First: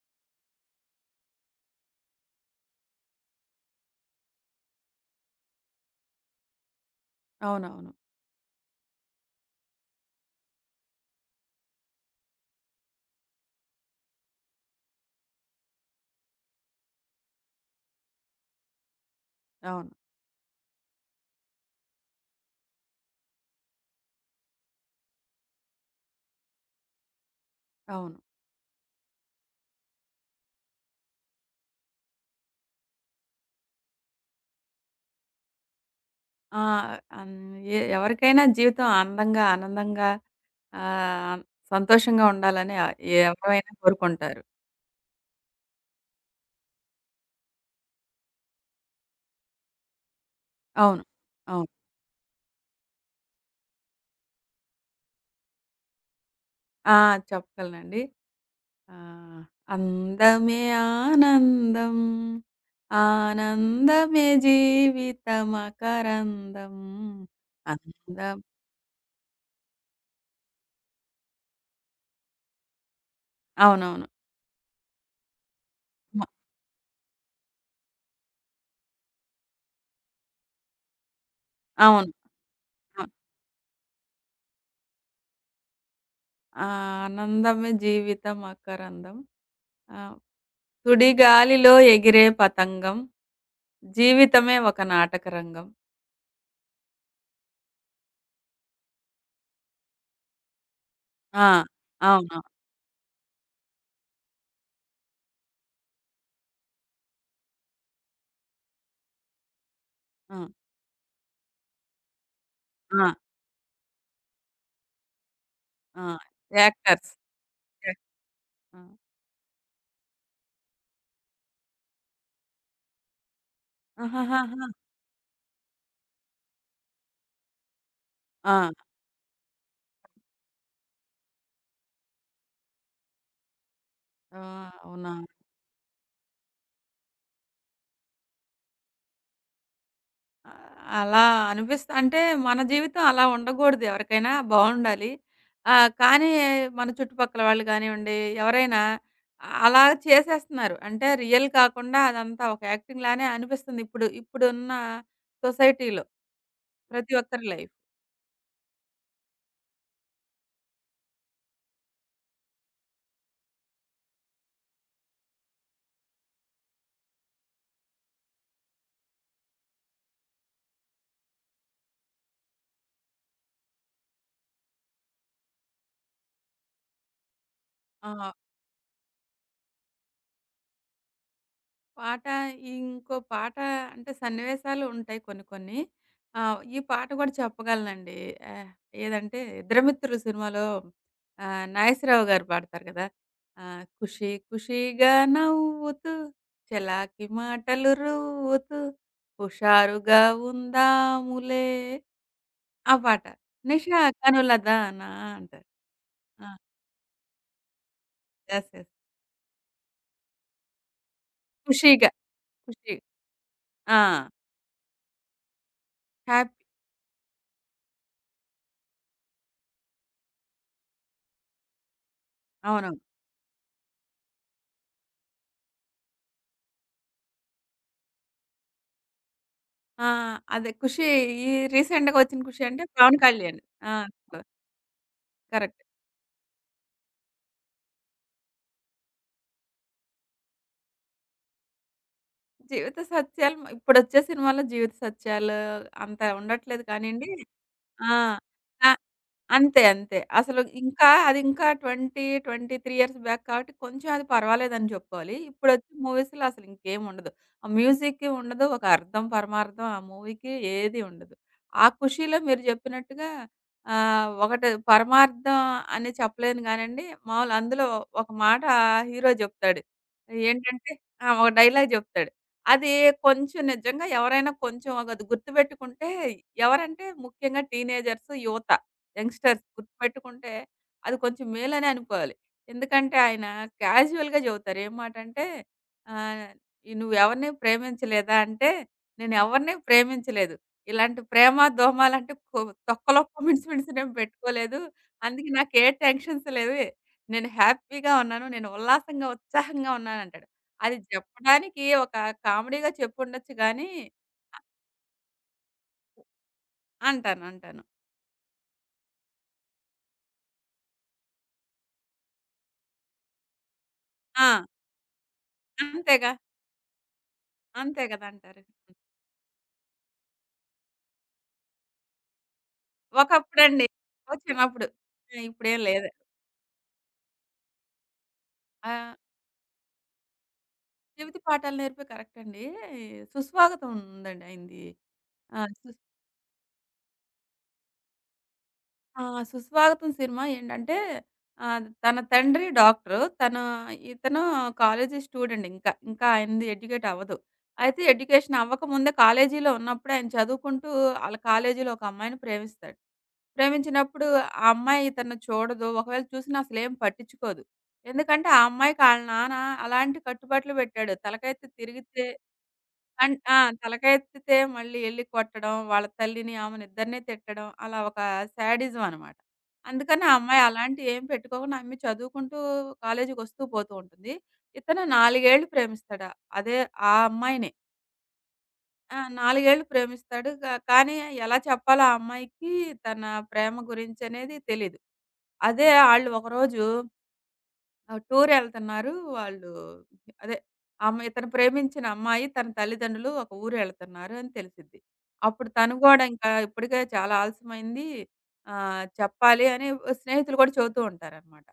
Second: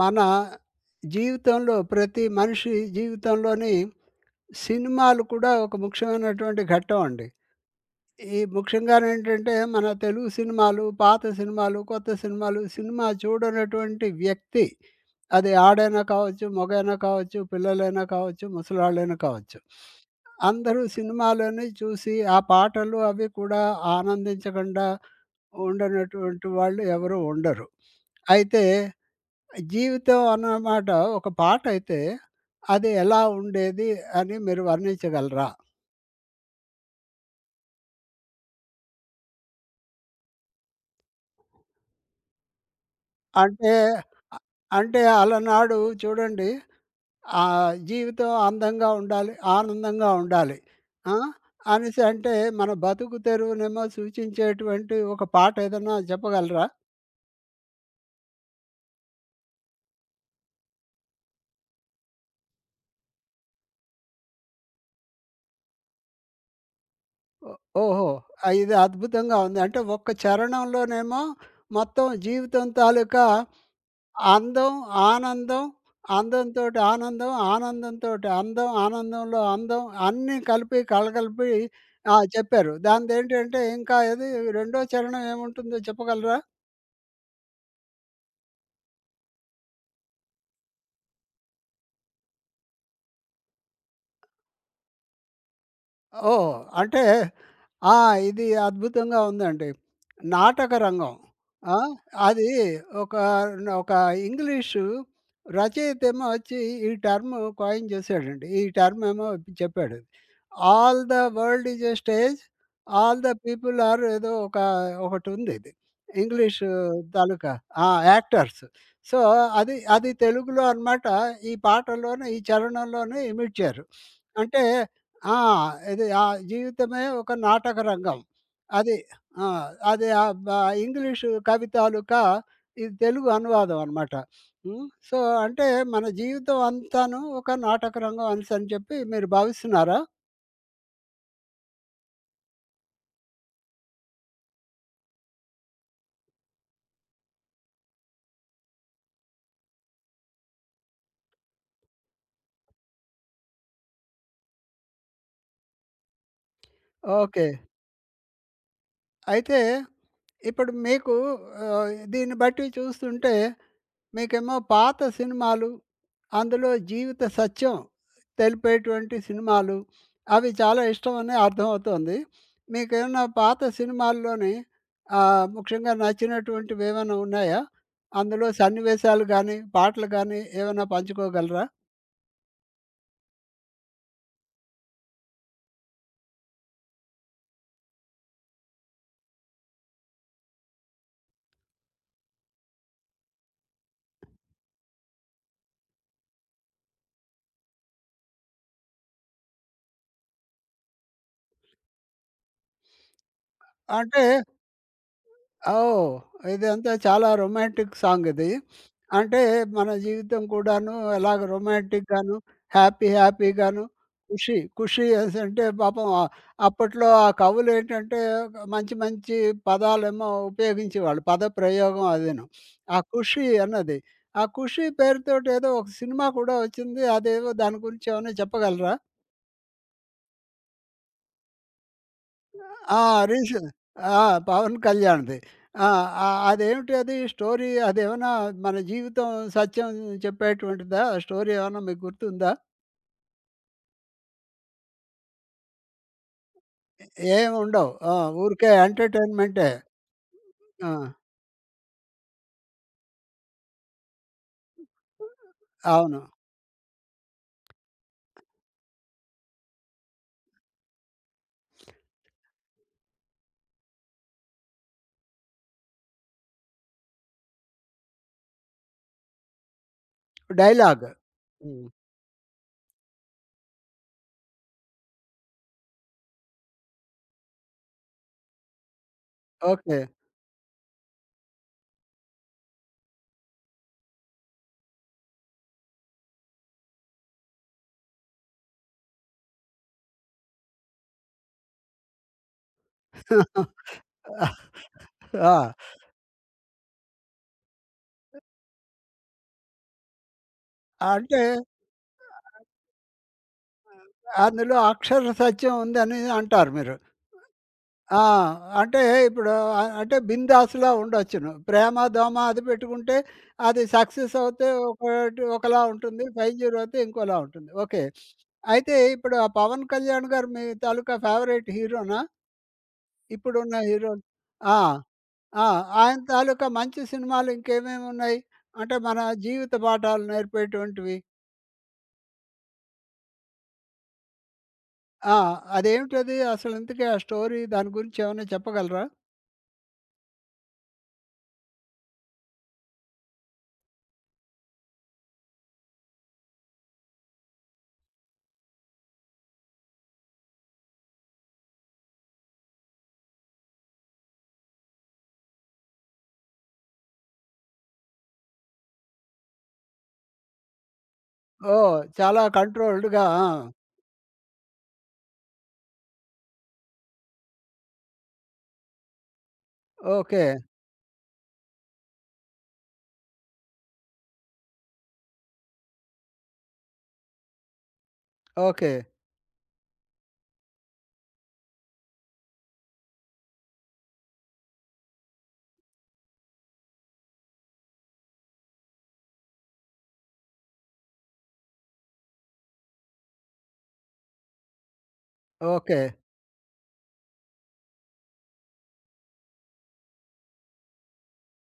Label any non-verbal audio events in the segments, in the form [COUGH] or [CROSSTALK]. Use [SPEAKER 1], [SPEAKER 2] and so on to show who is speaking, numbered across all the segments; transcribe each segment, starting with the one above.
[SPEAKER 1] మన జీవితంలో ప్రతి మనిషి జీవితంలోని సినిమాలు కూడా ఒక ముఖ్యమైనటువంటి ఘట్టం అండి.
[SPEAKER 2] అవునవును.
[SPEAKER 1] ఈ ముఖ్యంగా ఏంటంటే మన తెలుగు సినిమాలు, పాత సినిమాలు, కొత్త సినిమాలు, సినిమా చూడనటువంటి వ్యక్తి అది ఆడైనా కావచ్చు, మగైనా కావచ్చు, పిల్లలైనా కావచ్చు, ముసలాళ్ళైనా కావచ్చు.
[SPEAKER 2] అవును.
[SPEAKER 1] అందరూ సినిమాలని చూసి ఆ పాటలు అవి కూడా ఆనందించకుండా ఉండనటువంటి వాళ్ళు ఎవరు ఉండరు.
[SPEAKER 2] అవును.
[SPEAKER 1] అయితే జీవితం అన్నమాట ఒక పాట అయితే అది ఎలా ఉండేది అని మీరు వర్ణించగలరా?
[SPEAKER 2] ఆ! అన్ ఎ ఎవరికైనా జీవితం అందంగా, ఆనందంగా, ఆహ్, సంతోషంగా ఉండాలని
[SPEAKER 1] అంటే
[SPEAKER 2] ఎవరైనా
[SPEAKER 1] అ
[SPEAKER 2] కోరుకుంటారు.
[SPEAKER 1] అంటే అలనాడు చూడండి. జీవితం అందంగా ఉండాలి, ఆనందంగా ఉండాలి.
[SPEAKER 2] అవును.
[SPEAKER 1] ఆ!
[SPEAKER 2] అవును.
[SPEAKER 1] అనేసి అంటే మన బతుకు తెరువునేమో సూచించేటువంటి ఒక పాట ఏదైనా చెప్పగలరా?
[SPEAKER 2] ఆ! చెప్పగలనండి. ఆహ్, అందమే ఆనందం. ఆనందమే జీవితమకరందం.
[SPEAKER 1] ఓ, ఓహో!
[SPEAKER 2] అందం.
[SPEAKER 1] ఇది అద్భుతంగా ఉంది. అంటే ఒక్క చరణంలోనేమో మొత్తం జీవితం తాలూకా
[SPEAKER 2] అవునవును.
[SPEAKER 1] అందం, ఆనందం,
[SPEAKER 2] మ
[SPEAKER 1] అందంతోటి ఆనందం, ఆనందంతోటి అందం, ఆనందంలో అందం అన్నీ కలిపి కలగలిపి
[SPEAKER 2] అవును.
[SPEAKER 1] ఆ! చెప్పారు.
[SPEAKER 2] ఆ!
[SPEAKER 1] దానిదేంటంటే ఇంకా ఏది రెండో చరణం ఏముంటుందో చెప్పగలరా?
[SPEAKER 2] ఆనందమే జీవితమకరందం. ఆ! 'సుడి గాలిలో ఎగిరే పతంగం, జీవితమే ఒక నాటకరంగం.'
[SPEAKER 1] ఓహ్! అంటే ఆ! ఇది అద్భుతంగా ఉందండి. నాటక రంగం.
[SPEAKER 2] ఆ!
[SPEAKER 1] ఆ!
[SPEAKER 2] అవును.
[SPEAKER 1] అది ఒక ఒక ఇంగ్లీషు రచయితేమో వచ్చి ఈ టర్మ్ కాయిన్ చేశాడండి. ఈ టర్మ్ ఏమో చెప్పాడు.
[SPEAKER 2] ఆ!
[SPEAKER 1] All the world is a stage.
[SPEAKER 2] ఆ!
[SPEAKER 1] ఆల్ ద పీపుల్ ఆర్ ఏదో ఒక ఒకటుంది ఇది.
[SPEAKER 2] ఆ!
[SPEAKER 1] English
[SPEAKER 2] actors.
[SPEAKER 1] తాలూకా ఆ!
[SPEAKER 2] యాక్
[SPEAKER 1] యాక్టర్స్.
[SPEAKER 2] ఆ!
[SPEAKER 1] సో, అది అది తెలుగులో అనమాట. ఈ పాటలోనే, ఈ చరణంలోనే ఇమిడ్చారు.
[SPEAKER 2] ఆహాహాహా!
[SPEAKER 1] అంటే ఆ! ఇది ఆ జీవితమే ఒక నాటక రంగం.
[SPEAKER 2] ఆ!
[SPEAKER 1] అది. ఆ! అది ఆహ్, బ ఇంగ్లీషు కవి తాలూకా ఇది తెలుగు అనువాదం అనమాట.
[SPEAKER 2] ఆ!
[SPEAKER 1] హ్మ్.
[SPEAKER 2] అవునా?
[SPEAKER 1] సో, అంటే మన జీవితం అంతాను ఒక నాటక రంగం అనేసని చెప్పి మీరు భావిస్తున్నారా?
[SPEAKER 2] అలా అంటే మన జీవితం అలా ఉండకూడదు, ఎవరికైనా బావుండాలి. కానీ మన చుట్టుపక్కల వాళ్ళు కానివ్వండి, ఎవరైనా అలా చేసేస్తున్నారు. అంటే రియల్ కాకుండా అదంతా ఒక యాక్టింగ్ లానే అనిపిస్తుంది ఇప్పుడు. ఇప్పుడున్న సొసైటీలో ప్రతి
[SPEAKER 1] ఓకే.
[SPEAKER 2] ఒక్కరి లైఫ్.
[SPEAKER 1] అయితే ఇప్పుడు మీకు దీన్ని బట్టి చూస్తుంటే మీకేమో పాత సినిమాలు, అందులో జీవిత సత్యం తెలిపేటువంటి సినిమాలు, అవి చాలా ఇష్టమని అర్థమవుతోంది. మీకేమన్నా పాత సినిమాల్లోని ముఖ్యంగా నచ్చినటువంటివేమైనా ఉన్నాయా?
[SPEAKER 2] ఆ!
[SPEAKER 1] అందులో సన్నివేశాలు గానీ, పాటలు గానీ ఏమైనా పంచుకోగలరా?
[SPEAKER 2] పాట, ఇంకో పాట, అంటే సన్నివేశాలు ఉంటాయి కొన్ని కొన్ని. ఈ పాట కూడా చెప్పగలనండి. ఆహ్, ఏదంటే 'ఇద్దరమిత్రులు' సినిమాలో నాగేశ్వరరావు గారు పాడతారు కదా! ఖుషి ఖుషిగా నవ్వుతూ, చలాకి మాటలు రువ్వుతూ, హుషారుగా ఉందాములే ఆ పాట. 'నిషా
[SPEAKER 1] అంటే
[SPEAKER 2] కనులదానా' అంటారు.
[SPEAKER 1] ఓహ్!
[SPEAKER 2] ఆ!
[SPEAKER 1] ఇదంతా చాలా రొమాంటిక్ సాంగ్ ఇది.
[SPEAKER 2] యెస్. యెస్.
[SPEAKER 1] అంటే మన జీవితం కూడాను ఎలాగ
[SPEAKER 2] ఖుషిగా.
[SPEAKER 1] రొమాంటిక్‌గాను,
[SPEAKER 2] ఖుషి.
[SPEAKER 1] హ్యాపీ హ్యాపీగాను,
[SPEAKER 2] ఆ!
[SPEAKER 1] ఖుషి ఖుషి అనేసంటే పాపం
[SPEAKER 2] హ్యాపీ.
[SPEAKER 1] అప్పట్లో ఆ కవులేంటంటే మంచి మంచి పదాలేమో ఉపయోగించేవాళ్ళు. పద ప్రయోగం అదీను.
[SPEAKER 2] అవును.
[SPEAKER 1] ఆ ఖుషి అన్నది. ఆ ఖుషి పేరుతోటేదో ఒక సినిమా కూడా వచ్చింది. అదేదో దాని గురించి ఏమైనా చెప్పగలరా?
[SPEAKER 2] ఆ! అదే 'ఖుషి.' ఈ రీసెంట్‌గా వచ్చిన 'ఖుషి' అంటే
[SPEAKER 1] ఆ!
[SPEAKER 2] పవన్ కళ్యాణ్.
[SPEAKER 1] రీసెం
[SPEAKER 2] ఆ!
[SPEAKER 1] ఆ!
[SPEAKER 2] క
[SPEAKER 1] 'పవన్ కళ్యాణ్‌ది.'
[SPEAKER 2] కరెక్ట్.
[SPEAKER 1] ఆ! అదేమిటి అది స్టోరీ అదేమన్నా మన జీవితం సత్యం చెప్పేటువంటిదా? ఆ స్టోరీ ఏమన్నా మీకు గుర్తుందా?
[SPEAKER 2] జీవిత సత్యాలు ఇప్పుడొచ్చే సినిమాలో జీవిత సత్యాలు అంత ఉండట్లేదు కానియండి.
[SPEAKER 1] ఏముండవు.
[SPEAKER 2] ఆ!
[SPEAKER 1] ఆ! ఊరికే
[SPEAKER 2] ఆ!
[SPEAKER 1] ఎంటర్‌టైన్‌మెంటే.
[SPEAKER 2] అంతే. అంతే. అసలు
[SPEAKER 1] ఆ!
[SPEAKER 2] ఇంకా అది ఇంకా 20, 23 ఇయర్స్ బ్యాక్ కాబట్టి కొంచెం అది పర్వాలేదని జెప్పుకోవాలి. ఇప్పుడొచ్చే
[SPEAKER 1] అవును.
[SPEAKER 2] మూవీస్‌లో అసలు ఇంకేం ఉండదు. ఆ మ్యూజిక్కి ఉండదు. ఒక అర్థం, పరమార్థం ఆ మూవీకి ఏది ఉండదు. ఆ ఖుషీలో మీరు జెప్పినట్టుగా ఒకటి పరమార్థం అని చెప్పలేను గానండి. మామూలు అందులో ఒక మాట హీరో జెప్తాడు. ఏంటంటే
[SPEAKER 1] డైలాగ్.
[SPEAKER 2] ఆ! ఒక
[SPEAKER 1] హ్మ్.
[SPEAKER 2] డైలాగ్ జెప్తాడు. అది కొంచెం నిజంగా ఎవరైనా కొంచెం అది గుర్తుపెట్టుకుంటే, ఎవరంటే ముఖ్యంగా టీనేజర్స్, యువత, యంగ్‌స్టర్స్
[SPEAKER 1] ఓకే.
[SPEAKER 2] గుర్తుపెట్టుకుంటే అది కొంచెం మేలనే అనుకోవాలి. ఎందుకంటే ఆయన క్యాజువల్‌గా చెబుతారు. ఏం మాటంటే ఆహ్, "నువ్వు ఎవరిని ప్రేమించలేదా?" అంటే, "నేను ఎవరిని ప్రేమించలేదు. ఇలాంటి ప్రేమ, దోమ లాంటి తొక్కలో మిన్స్ మిన్స్
[SPEAKER 1] [LAUGHS]
[SPEAKER 2] నేను పెట్టుకోలేదు. అందుకే
[SPEAKER 1] ఆ!
[SPEAKER 2] నాకు ఏ టెన్షన్స్ లేవు. నేను హ్యాపీగా ఉన్నాను. నేను ఉల్లాసంగా, ఉత్సాహంగా ఉన్నాను" అంటాడు. అది
[SPEAKER 1] అంటే
[SPEAKER 2] చెప్పడానికి ఒక కామెడీగా చెప్పుండొచ్చు గానీ
[SPEAKER 1] అందులో అక్షర సత్యం ఉందని అంటారు మీరు.
[SPEAKER 2] అంటాను. అంటాను.
[SPEAKER 1] ఆ! అంటే ఇప్పుడు అంటే బిందాస్‌లా ఉండొచ్చును. ప్రేమ, దోమ అది పెట్టుకుంటే అది సక్సెస్
[SPEAKER 2] ఆ!
[SPEAKER 1] అవుతే ఒకటి ఒకలా ఉంటుంది.
[SPEAKER 2] అంతేగా.
[SPEAKER 1] 5-0 అయితే ఇంకోలా ఉంటుంది. ఓకే.
[SPEAKER 2] అంతే కదా! అంటారు.
[SPEAKER 1] అయితే ఇప్పుడు ఆ 'పవన్ కళ్యాణ్' గారు మీ తాలూకా ఫేవరెట్ హీరోనా? ఇప్పుడున్న
[SPEAKER 2] ఒకప్పుడండి.
[SPEAKER 1] హీరో
[SPEAKER 2] ఓ
[SPEAKER 1] ఆ!
[SPEAKER 2] చిన్నప్పుడు. ఆ!
[SPEAKER 1] ఆ!
[SPEAKER 2] ఇప్పుడేం లేదు.
[SPEAKER 1] ఆయన తాలూకా మంచి సినిమాలు ఇంకేమేమి ఉన్నాయి? అంటే
[SPEAKER 2] ఆహ్,
[SPEAKER 1] మన జీవిత పాఠాలు నేర్పేటువంటివి.
[SPEAKER 2] చెవితి పాఠాలు నేర్పే కరెక్ట్ అండి. సుస్వాగతం ఉందండి ఆయనది.
[SPEAKER 1] ఆ!
[SPEAKER 2] ఆ!
[SPEAKER 1] అదేమిటది అసలు ఇంతకీ ఆ స్టోరీ దాని గురించి ఏమైనా చెప్పగలరా?
[SPEAKER 2] ఆ! 'సుస్వాగతం' సినిమా ఏంటంటే తన తండ్రి డాక్టరు. ఇతను కాలేజీ స్టూడెంట్ ఇంకా. ఇంకా ఆయనది ఎడ్యుకేట్ అవ్వదు. అయితే ఎడ్యుకేషన్ అవ్వకముందే కాలేజీలో ఉన్నప్పుడే ఆయన చదువుకుంటూ ఆళ్ళ కాలేజీలో ఒక అమ్మాయిని ప్రేమిస్తాడు. ప్రేమించినప్పుడు ఆ అమ్మాయి తనను చూడదు. ఒకవేళ చూసినా అసలేం పట్టించుకోదు. ఎందుకంటే ఆ అమ్మాయికి ఆళ్ళ నాన్న అలాంటి కట్టుబాట్లు పెట్టాడు. తలకైతే
[SPEAKER 1] ఓహ్!
[SPEAKER 2] తిరిగితే
[SPEAKER 1] చాలా కంట్రోల్డ్‌గా. ఆ!
[SPEAKER 2] ఆ! తలకాయెత్తితే మళ్ళీ ఎళ్లి కొట్టడం, వాళ్ళ తల్లిని, ఆమెనిద్దరిని తిట్టడం, అలా ఒక శాడిజం అనమాట. అందుకని ఆ
[SPEAKER 1] ఓకే.
[SPEAKER 2] అమ్మాయి అలాంటియేమి పెట్టుకోకుండా, ఆ అమ్మాయి చదువుకుంటూ కాలేజీకొస్తూ పోతూ ఉంటుంది. ఇతను 4 ఏళ్ళు ప్రేమిస్తాడు. అదే ఆ అమ్మాయినే.
[SPEAKER 1] ఓకే.
[SPEAKER 2] ఆ! 4 ఏళ్ళు ప్రేమిస్తాడు. కానీ ఎలా చెప్పాలో ఆ అమ్మాయికి తన ప్రేమ గురించనేది తెలీదు. అదే ఆళ్ళు ఒకరోజు ఆ! టూరెళ్తన్నారు. వాళ్ళు అదే, అమ్మ ఇతను ప్రేమించిన అమ్మాయి తన తల్లిదండ్రులు ఒక ఊరెళ్తన్నారు అని తెలిసిద్ది. అప్పుడు తను
[SPEAKER 1] ఓకే.
[SPEAKER 2] గూడా ఇంకా ఇప్పటికే చాలా ఆలస్యమైంది. చెప్పాలి అని స్నేహితులు గూడా చెబుతూ ఉంటారనమాట.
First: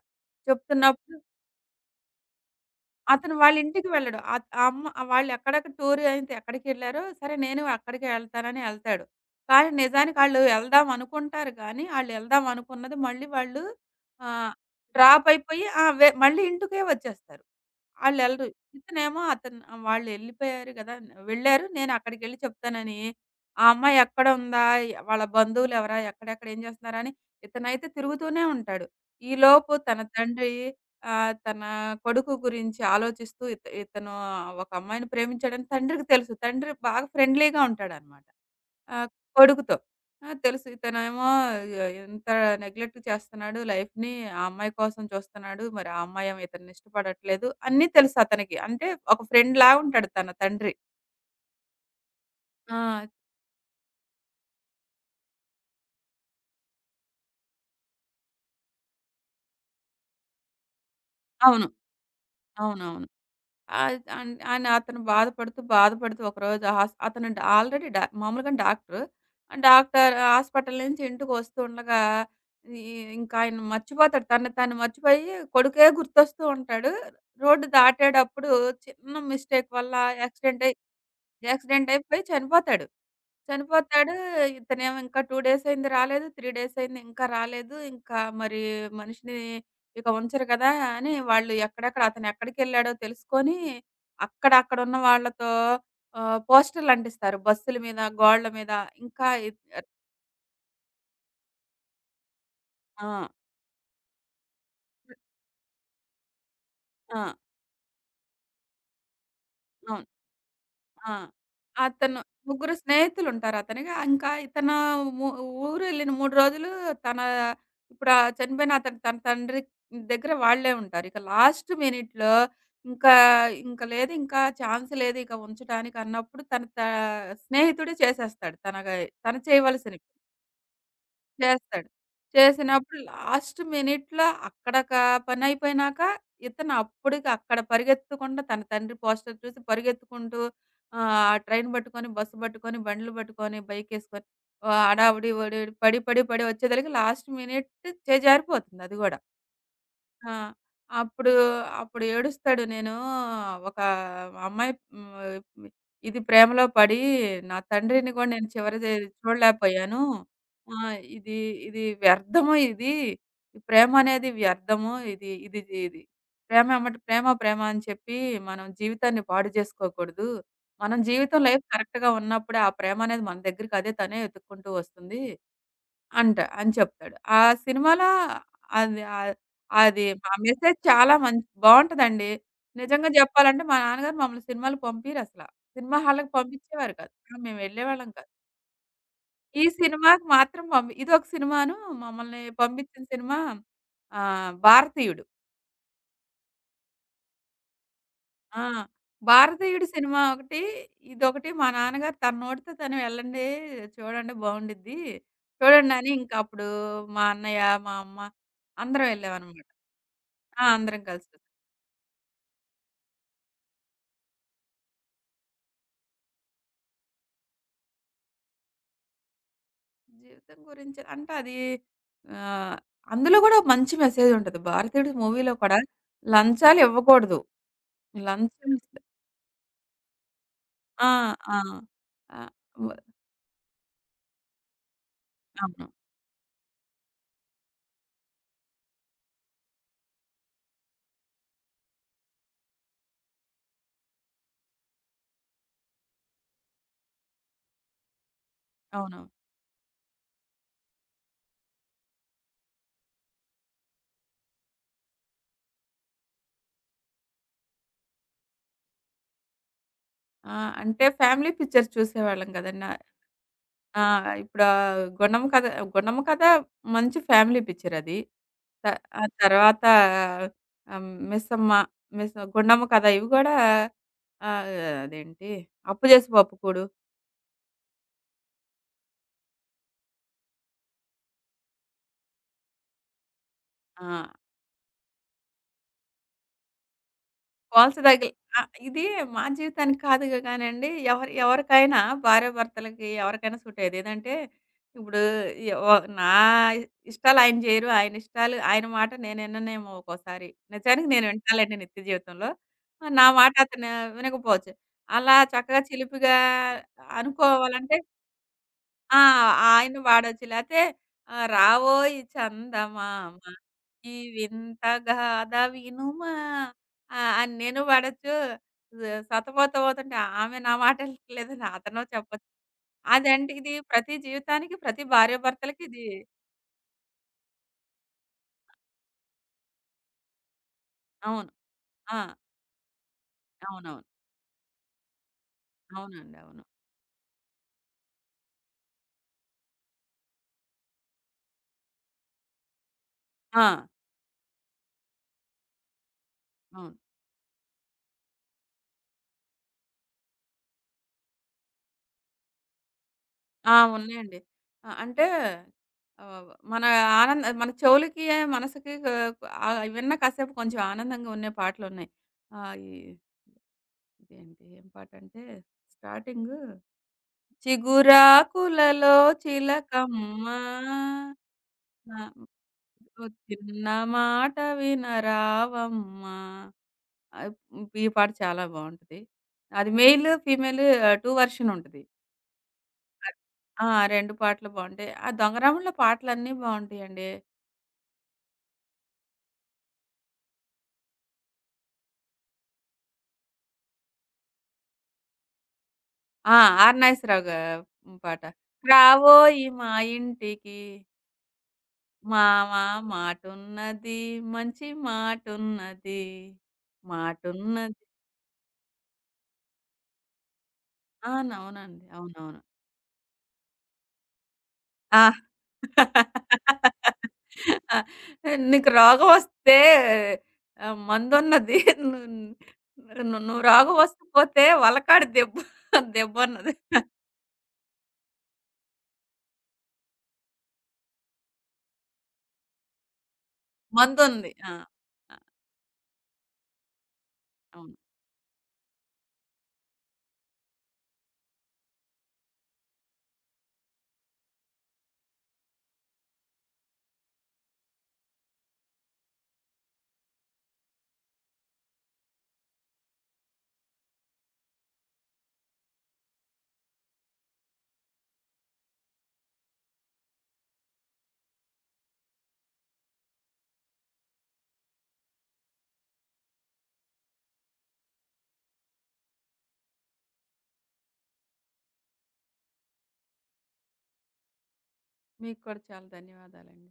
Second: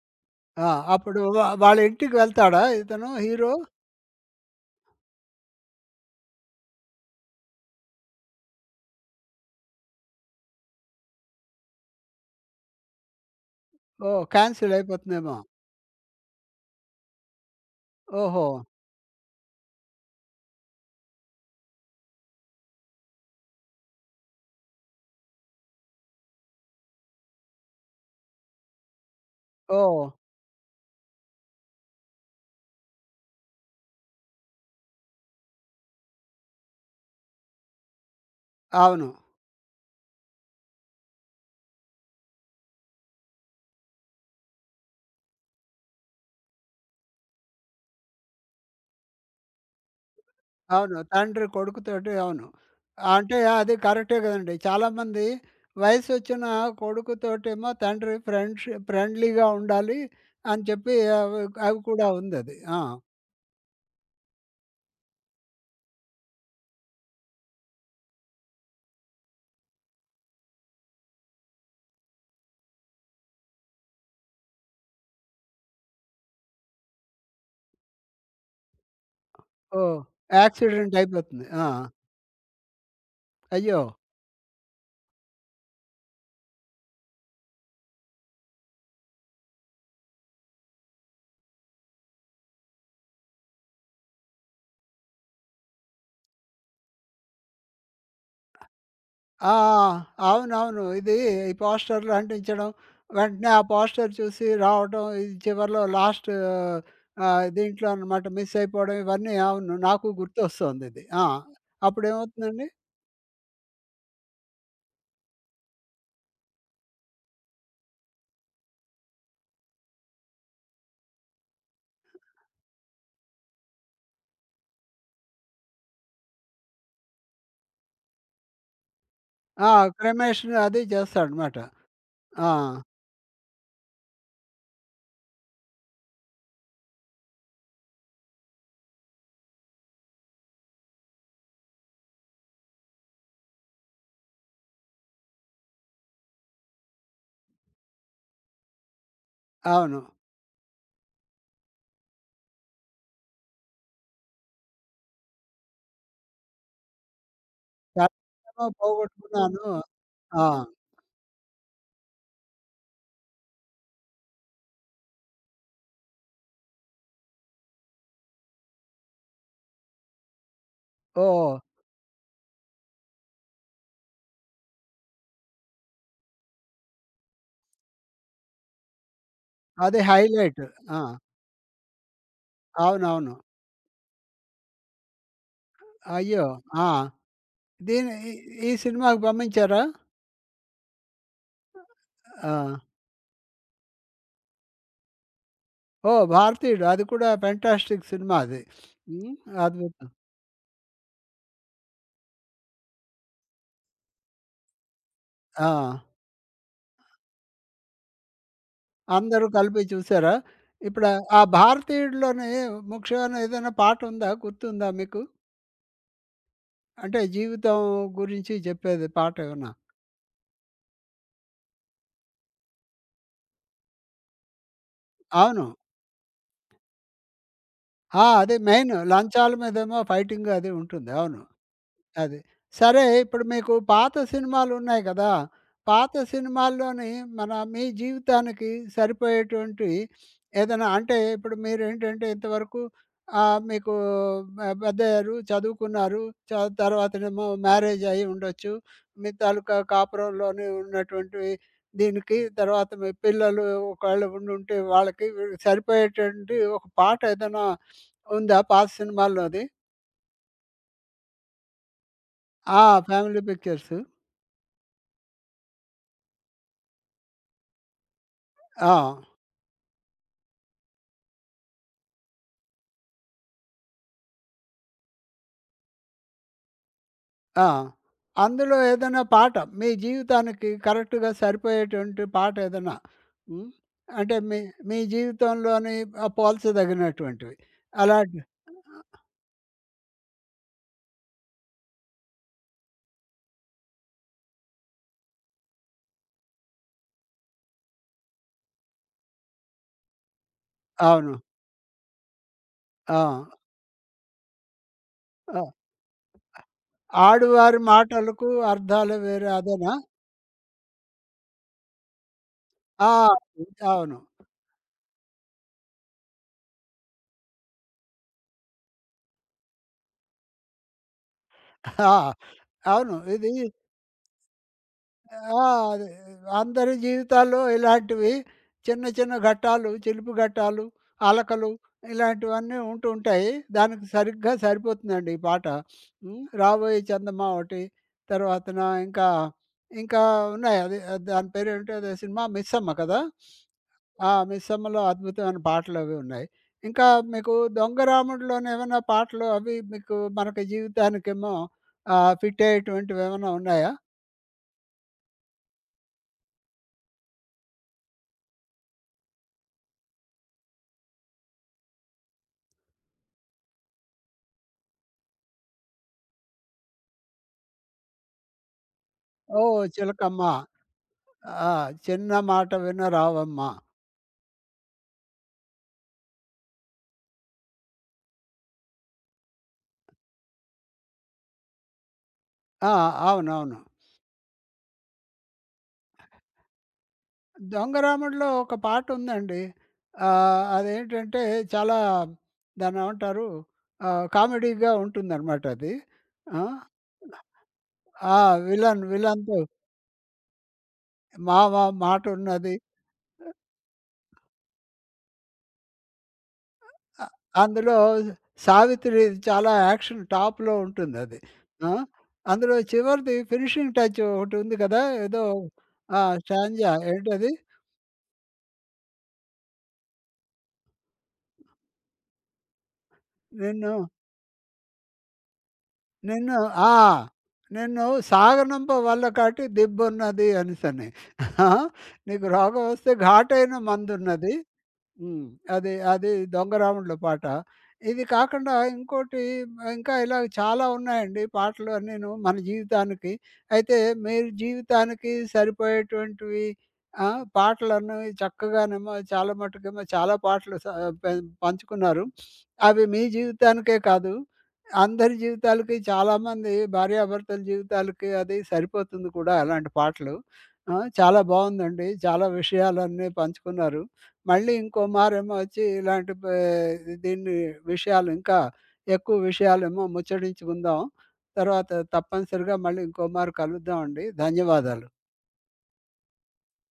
[SPEAKER 1] ఆ!
[SPEAKER 2] చెప్తున్నప్పుడు
[SPEAKER 1] అప్పుడు వాళ్ళ ఇంటికి వెళ్తాడా ఇతను
[SPEAKER 2] అతను
[SPEAKER 1] హీరో?
[SPEAKER 2] వాళ్ళింటికి వెళ్ళడు. ఆ అమ్మ వాళ్ళెక్కడెక్కడ టూర్ అయితే ఎక్కడికెళ్లారో, సరే నేను అక్కడికే ఎళ్తానని ఎళ్తాడు. కానీ నిజానికి ఆళ్ళు ఎళ్దాం అనుకుంటారు గానీ, ఆళ్ళెళ్దాం అనుకున్నది మళ్ళీ వాళ్ళు
[SPEAKER 1] ఓహ్!
[SPEAKER 2] ఆహ్,
[SPEAKER 1] కాన్సెల్
[SPEAKER 2] డ్రాప్
[SPEAKER 1] అయిపోతుందేమో.
[SPEAKER 2] అయిపోయి ఆ! మళ్ళీ ఇంటికే వచ్చేస్తారు.
[SPEAKER 1] ఓహో!
[SPEAKER 2] ఆళ్ళెళ్ళరు. ఇతనేమో అతను వాళ్ళెళ్ళిపోయారు గదా! వెళ్ళారు. నేనక్కడికెళ్ళి చెప్తానని, ఆ అమ్మాయి ఎక్కడ ఉందా? వాళ్ళ బంధువులెవరా? ఎక్కడెక్కడ ఏం చేస్తున్నారా? అని ఇతనైతే తిరుగుతూనే ఉంటాడు. ఈలోపు తన
[SPEAKER 1] ఓహ్!
[SPEAKER 2] తండ్రి తన కొడుకు గురించి ఆలోచిస్తూ ఇతను ఒక అమ్మాయిని ప్రేమించాడని తండ్రికి తెలుసు. తండ్రి బాగా ఫ్రెండ్లీగా ఉంటాడనమాట.
[SPEAKER 1] అవును.
[SPEAKER 2] ఆహ్, కొడుకుతో. ఆ! తెలుసు. ఇతనేమో ఎంత నెగ్లెక్ట్ చేస్తున్నాడు లైఫ్‌ని. ఆ అమ్మాయి కోసం చూస్తున్నాడు. మరి ఆ అమ్మాయేమో ఇతన్ని ఇష్టపడట్లేదు. అన్నీ తెలుసు అతనికి. అంటే ఒక ఫ్రెండ్‌లా ఉంటాడు తన తండ్రి.
[SPEAKER 1] అవును. తండ్రి కొడుకుతోటి అవును.
[SPEAKER 2] ఆ!
[SPEAKER 1] అంటే అది కరెక్టే కదండీ. చాలామంది వయసొచ్చిన కొడుకుతోటేమో తండ్రి ఫ్రెండ్లీగా ఉండాలి అని చెప్పి అవి
[SPEAKER 2] అవును.
[SPEAKER 1] అవి కూడా ఉందది. ఆ!
[SPEAKER 2] అవునవును. ఆద్ అన్ అని అతను బాధపడుతూ, బాధపడుతూ ఒకరోజు హాస్ అతను డ ఆల్రెడీ డా మామూలుగా డాక్టరు. డాక్టర్ హాస్పిటల్ నుంచి ఇంటికొస్తూ ఉండగా ఈ ఇంకాయన మర్చిపోతాడు. తనని తాను మర్చిపోయి కొడుకే గుర్తొస్తూ ఉంటాడు. రోడ్డు దాటేటప్పుడు చిన్న మిస్టేక్ వల్ల
[SPEAKER 1] ఓహ్!
[SPEAKER 2] యాక్సిడెంట్ అయ్యి,
[SPEAKER 1] యాక్సిడెంట్ అయిపోతుంది. ఆ!
[SPEAKER 2] యాక్సిడెంట్ అయిపోయి చనిపోతాడు.
[SPEAKER 1] అయ్యో!
[SPEAKER 2] చనిపోతాడు. ఇతనేమో ఇంకా 2 డేస్ అయింది రాలేదు. 3 డేస్ అయింది ఇంకా రాలేదు. ఇంకా మరి మనిషిని ఇక ఉంచరు కదా! అని వాళ్ళు ఎక్కడెక్కడ అతను ఎక్కడికెళ్ళాడో తెలుసుకొని, అక్కడ అక్కడున్న వాళ్ళతో పోస్టర్‌లంటిస్తారు. బస్సుల మీద, గోడల మీద ఇంకా ఇ
[SPEAKER 1] ఆ! అవునవును. ఇది ఈ పోస్టర్‌లు అంటించడం,
[SPEAKER 2] ఆ!
[SPEAKER 1] వెంటనే ఆ పోస్టర్ చూసి రావడం, ఇది చివరిలో లాస్ట్
[SPEAKER 2] ఆ!
[SPEAKER 1] దీంట్లో అనమాట మిస్ అయిపోవడం ఇవన్నీ అవును.
[SPEAKER 2] ఆ!
[SPEAKER 1] నాకు గుర్తొస్తోంది ఇది.
[SPEAKER 2] ఆ!
[SPEAKER 1] ఆ!
[SPEAKER 2] అతను
[SPEAKER 1] అప్పుడేమవుతుందండి
[SPEAKER 2] ముగ్గురు స్నేహితులుంటారు అతనికి. ఇంకా ఇతను ము ఊరెళ్ళిన 3 రోజులు తన ఇప్పుడు ఆ చనిపోయిన అతని తన తండ్రి దగ్గర వాళ్ళే ఉంటారు. ఇక లాస్ట్ మినిట్‌లో ఇంకా, ఇంక లేదు, ఇంకా ఛాన్స్ లేదు, ఇక ఉంచటానికి అన్నప్పుడు తన త స్నేహితుడే చేసేస్తాడు. తను
[SPEAKER 1] ఆ!
[SPEAKER 2] చేయవలసినవి.
[SPEAKER 1] క్రెమేషన్ అది చేస్తాడనమాట.
[SPEAKER 2] చేస్తాడు.
[SPEAKER 1] ఆ!
[SPEAKER 2] చేసినప్పుడు లాస్ట్ మినిట్‌లో అక్కడ పనయిపోయినాక, ఇతను అప్పటికి అక్కడ పరిగెత్తకుండా తన తండ్రి పోస్టర్ చూసి పరిగెత్తుకుంటూ ట్రైన్ పట్టుకొని, బస్సు పట్టుకొని, బండ్లు పట్టుకొని, బైకేసుకొని హడావిడి పడి, పడి, పడి వచ్చేదలికి లాస్ట్ మినిట్ చేజారిపోతుంది అది గూడా.
[SPEAKER 1] అవును.
[SPEAKER 2] ఆ! అప్పుడు, అప్పుడు ఏడుస్తాడు. నేను ఒక అమ్మాయి హ్మ్, ఇది ప్రేమలో పడి నా తండ్రిని కూడా నేను
[SPEAKER 1] ఏమో
[SPEAKER 2] చివరిది
[SPEAKER 1] పోగొట్టుకున్నాను.
[SPEAKER 2] చూడలేకపోయాను.
[SPEAKER 1] ఆ!
[SPEAKER 2] ఆ! ఇది, ఇది వ్యర్థము ఇది. ఈ ప్రేమ అనేది వ్యర్థము. ఇది ప్రేమ ఎమ్మట ప్రేమ, ప్రేమ అని చెప్పి మనం జీవితాన్ని పాడు చేసుకోకూడదు. మనం జీవితం
[SPEAKER 1] ఓహ్!
[SPEAKER 2] లైఫ్ కరెక్ట్‌గా ఉన్నప్పుడే ఆ ప్రేమ అనేది మన దగ్గరికి అదే తనే వెతుక్కుంటూ వస్తుంది. అంట అని చెప్తాడు ఆ సినిమాలో. అది ఆ
[SPEAKER 1] అది
[SPEAKER 2] అది. ఆ
[SPEAKER 1] హైలైట్.
[SPEAKER 2] మెసేజ్
[SPEAKER 1] ఆ!
[SPEAKER 2] చాలా మంచి బావుంటదండి. నిజంగా
[SPEAKER 1] అవునవును.
[SPEAKER 2] జెప్పాలంటే మా నాన్నగారు మమ్మల్ని సినిమాలకు పంపియరసల. సినిమా హాల్‌లకి
[SPEAKER 1] అయ్యో! ఆ!
[SPEAKER 2] పంపిచ్చేవారు కాదు. ఆ! మేము వెళ్ళేవాళ్ళం
[SPEAKER 1] దీని
[SPEAKER 2] కాదు.
[SPEAKER 1] ఈ ఈ సినిమాకి
[SPEAKER 2] ఈ
[SPEAKER 1] పంపించారా?
[SPEAKER 2] సినిమాకి మాత్రం పంపి ఇదొక సినిమాను మమ్మల్ని
[SPEAKER 1] ఆ!
[SPEAKER 2] పంపిచ్చిన సినిమా 'భారతీయుడు.'
[SPEAKER 1] ఓహ్! 'భారతీయుడు' అది కూడా ఫెంటాస్టిక్ సినిమా అది.
[SPEAKER 2] ఆ!
[SPEAKER 1] హ్మ్.
[SPEAKER 2] 'భారతీయుడు'
[SPEAKER 1] అద్భుతం.
[SPEAKER 2] సినిమా ఒకటి, ఇదొకటి మా నాన్నగారు తన నోటితో తను "ఎళ్ళండి, చూడండి బావుండిద్ది.
[SPEAKER 1] ఆ!
[SPEAKER 2] చూడండి" అని. ఇంక అప్పుడు మా అన్నయ్య, మా అమ్మ, అందరం
[SPEAKER 1] అందరూ
[SPEAKER 2] ఎళ్ళామనమాట.
[SPEAKER 1] కలిపి చూసారా?
[SPEAKER 2] ఆ! అందరం
[SPEAKER 1] ఇప్పుడు
[SPEAKER 2] కలిసి.
[SPEAKER 1] ఆ 'భారతీయుడులోని' ముఖ్యమైన ఏదైనా పాట ఉందా? గుర్తుందా మీకు? అంటే జీవితం గురించి చెప్పేది పాట ఏమన్నా?
[SPEAKER 2] జీవితం గురించి అంటే అది ఆహ్, అందులో గూడా ఒక మంచి మెసేజ్ ఉంటది. 'భారతీయుడు' మూవీలో
[SPEAKER 1] అవును.
[SPEAKER 2] కూడా లంచాలు ఇవ్వకూడదు.
[SPEAKER 1] ఆ! అదే
[SPEAKER 2] లంచం
[SPEAKER 1] మెయిన్
[SPEAKER 2] ఇస్తే
[SPEAKER 1] లంచాల మీదేమో ఫైటింగ్ అది ఉంటుంది.
[SPEAKER 2] ఆ!
[SPEAKER 1] అవును.
[SPEAKER 2] ఆ!
[SPEAKER 1] అది.
[SPEAKER 2] ఆహ్, వ
[SPEAKER 1] సరే ఇప్పుడు మీకు పాత సినిమాలున్నాయి కదా!
[SPEAKER 2] అవును.
[SPEAKER 1] పాత సినిమాల్లోని మన మీ జీవితానికి సరిపోయేటువంటి ఏదైనా అంటే ఇప్పుడు మీరేంటంటే ఇంతవరకు మీకు పెద్దయ్యారు, చదువుకున్నారు. చ తర్వాతనేమో మ్యారేజ్ అయ్యి ఉండొచ్చు.
[SPEAKER 2] అవునవును.
[SPEAKER 1] మీ తాలూకా కాపురంలోనే ఉన్నటువంటివి దీనికి తర్వాత మీ పిల్లలు ఒకవేళ ఉండుంటే వాళ్ళకి వీళ్ళకి సరిపోయేటువంటి ఒక పాట ఏదైనా ఉందా పాత సినిమాల్లోది?
[SPEAKER 2] ఆ! అంటే ఫ్యామిలీ పిక్చర్స్ చూసేవాళ్ళం
[SPEAKER 1] ఆ!
[SPEAKER 2] గదండీ!
[SPEAKER 1] Family pictures.
[SPEAKER 2] ఆ! ఇప్పుడు 'గుండమ్మ కథ,' 'గుండమ్మ కథ' మంచి ఫ్యామిలీ పిక్చర్ అది. త
[SPEAKER 1] ఆ!
[SPEAKER 2] ఆ తర్వాత ఆహ్, 'మిస్సమ్మ,' 'గుండమ్మ కథ' ఇవి గూడా ఆహ్, అదేంటి, 'అప్పు జేసి పప్పుకూడు.'
[SPEAKER 1] ఆ! అందులో ఏదైనా పాట మీ జీవితానికి కరెక్ట్‌గా సరిపోయేటువంటి పాట ఏదైనా. హ్మ్.
[SPEAKER 2] ఆ!
[SPEAKER 1] అంటే మీ మీ జీవితంలోని పోల్చదగినటువంటివి.
[SPEAKER 2] కోల్స్ తగిలి
[SPEAKER 1] అలాంటి
[SPEAKER 2] ఆ! ఇది మా జీవితానికి కాదుగా కానండి. ఎవరి ఎవరికైనా భార్యాభర్తలకి ఎవరికైనా సూట్ అయ్యేది. ఏదంటే ఇప్పుడు యవ నా ఇష్టాలు ఆయన చేయరు. ఆయన ఇష్టాలు ఆయన మాట నేను విననేమో ఒక్కోసారి. నిజానికి నేను
[SPEAKER 1] అవును.
[SPEAKER 2] వింటాలేండి నిత్య జీవితంలో.
[SPEAKER 1] ఆ!
[SPEAKER 2] నా మాట అతను వినకపోవచ్చు. అలా
[SPEAKER 1] ఆ!
[SPEAKER 2] చక్కగా చిలిపిగా
[SPEAKER 1] ఆడువారి
[SPEAKER 2] అనుకోవాలంటే
[SPEAKER 1] మాటలకు అర్థాలు
[SPEAKER 2] ఆ!
[SPEAKER 1] వేరే అదేనా?
[SPEAKER 2] ఆయన పాడొచ్చు. లేతే రావోయ్
[SPEAKER 1] ఆ!
[SPEAKER 2] చందమామ ఈ
[SPEAKER 1] అవును.
[SPEAKER 2] వింత గాథ వినుమా అని నేను పాడొచ్చు. సతమతమవుతుంటే ఆమె నా మాట లేదని అతను
[SPEAKER 1] ఆ!
[SPEAKER 2] చెప్పొచ్చు.
[SPEAKER 1] అవును. ఇది
[SPEAKER 2] అదంటే ఇది ప్రతి జీవితానికి ప్రతి
[SPEAKER 1] ఆ!
[SPEAKER 2] భార్యాభర్తలకి
[SPEAKER 1] అది
[SPEAKER 2] ఇది
[SPEAKER 1] అందరి జీవితాల్లో ఇలాంటివి చిన్న చిన్న ఘట్టాలు, చిలుపు ఘట్టాలు,
[SPEAKER 2] అవును.
[SPEAKER 1] అలకలు
[SPEAKER 2] ఆ!
[SPEAKER 1] ఇలాంటివన్నీ ఉంటూ ఉంటాయి.
[SPEAKER 2] అవునవును.
[SPEAKER 1] దానికి సరిగ్గా సరిపోతుందండి ఈ పాట.
[SPEAKER 2] అవునండి.
[SPEAKER 1] హ్మ్.
[SPEAKER 2] అవును.
[SPEAKER 1] 'రాబోయే చందమా' ఒకటి, తర్వాతన ఇంకా, ఇంకా ఉన్నాయి. అది అది దాని పేరేంటి అదే సినిమా 'మిస్సమ్మ' కదా!
[SPEAKER 2] ఆ!
[SPEAKER 1] ఆ! 'మిస్సమ్మ'లో అద్భుతమైన పాటలవి ఉన్నాయి.
[SPEAKER 2] అవును.
[SPEAKER 1] ఇంకా మీకు 'దొంగరాముడులోని' ఏమైనా పాటలు అవి మీకు మనకి జీవితానికేమో ఫిట్ అయ్యేటువంటివి ఏమైనా
[SPEAKER 2] ఆ!
[SPEAKER 1] ఉన్నాయా?
[SPEAKER 2] ఉన్నాయండి. ఆ! అంటే మన ఆనంద మన చెవులకి, మనసుకి విన్న కాసేపు కొంచెం ఆనందంగా ఉండే పాటలున్నాయి. ఆహ్, ఈ ఇదేంటి, ఏం పాటంటే స్టార్టింగు చిగురాకులలో
[SPEAKER 1] ఓహ్!
[SPEAKER 2] చిలకమ్మ
[SPEAKER 1] 'చిలకమ్మ.' ఆ!
[SPEAKER 2] నా
[SPEAKER 1] 'చిన్న మాట
[SPEAKER 2] ఓ
[SPEAKER 1] వినరావమ్మ.'
[SPEAKER 2] చిన్న మాట వినరావమ్మ. ఆహ్, ఈ పాట చాలా బావుంటది. అది మెయిల్, ఫీమేల్ 2 వెర్షన్ ఉంటది.
[SPEAKER 1] ఆ! అవునవును.
[SPEAKER 2] ఆ! 2 పాటలు బావుంటాయి. ఆ 'దొంగరాముడులో' పాటలన్నీ బావుంటాయండి.
[SPEAKER 1] 'దొంగరాముడులో' ఒక పాటుందండి. అదేంటంటే చాలా దాన్నేమంటారు కామెడీగా ఉంటుందనమాట అది.
[SPEAKER 2] ఆ!
[SPEAKER 1] ఆ!
[SPEAKER 2] ఆర్ నాగేశ్వరరావు
[SPEAKER 1] ఆ!
[SPEAKER 2] పాట.
[SPEAKER 1] విలన్‌తో
[SPEAKER 2] రావోయి మా ఇంటికి,
[SPEAKER 1] మావ
[SPEAKER 2] మావ
[SPEAKER 1] మాటున్నది.
[SPEAKER 2] మాటున్నది, మంచి మాటున్నది.
[SPEAKER 1] అ అందులో
[SPEAKER 2] మాటున్నది.
[SPEAKER 1] 'సావిత్రి' చాలా యాక్షన్ టాప్‌లో
[SPEAKER 2] ఆ!
[SPEAKER 1] ఉంటుందది. ఆ!
[SPEAKER 2] అవునండి. అవునవును.
[SPEAKER 1] అందులో చివరిది ఫినిషింగ్ టచ్ ఒకటుంది కదా!
[SPEAKER 2] ఆ!
[SPEAKER 1] ఏదో ఆ! స్టాంజా ఏంటది?
[SPEAKER 2] ఆ! నీకు రోగం వస్తే మందున్నది. ను ను నువ్వు
[SPEAKER 1] నిన్ను
[SPEAKER 2] రోగం వస్తే పోతే వలకాడు దెబ్బ,
[SPEAKER 1] నిన్ను
[SPEAKER 2] దెబ్బన్నది.
[SPEAKER 1] ఆ! నిన్ను సాగనంప వల్లకాటి దిబ్బున్నది" అనేసని. ఆ! నీకు రోగం వస్తే ఘాటైన
[SPEAKER 2] మందుంది.
[SPEAKER 1] మందున్నది.
[SPEAKER 2] ఆ! ఆ!
[SPEAKER 1] హ్మ్. అది, అది 'దొంగ రాముడులో' పాట.
[SPEAKER 2] అవును.
[SPEAKER 1] ఇది కాకుండా ఇంకోటి ఇంకా ఇలా చాలా ఉన్నాయండి పాటలు అన్నీను మన జీవితానికి. అయితే మీరు జీవితానికి సరిపోయేటువంటివి ఆ! పాటలన్నవి చక్కగానేమో చాలా మటుకేమో చాలా పాటలు స పె పంచుకున్నారు. అవి మీ జీవితానికే కాదు, అందరి జీవితాలకి చాలామంది భార్యాభర్తల జీవితాలకి అది సరిపోతుంది కూడా అలాంటి పాటలు. ఆ! చాలా బావుందండి. చాలా విషయాలన్నీ పంచుకున్నారు. మళ్ళీ ఇంకో మారేమో వచ్చి ఇలాంటి దీన్ని విషయాలు ఇంకా ఎక్కువ విషయాలేమో ముచ్చటించుకుందాం. తర్వాత తప్పనిసరిగా మళ్ళీ ఇంకోమారు కలుద్దామండి. ధన్యవాదాలు.
[SPEAKER 2] మీకు కూడా చాలా ధన్యవాదాలండి.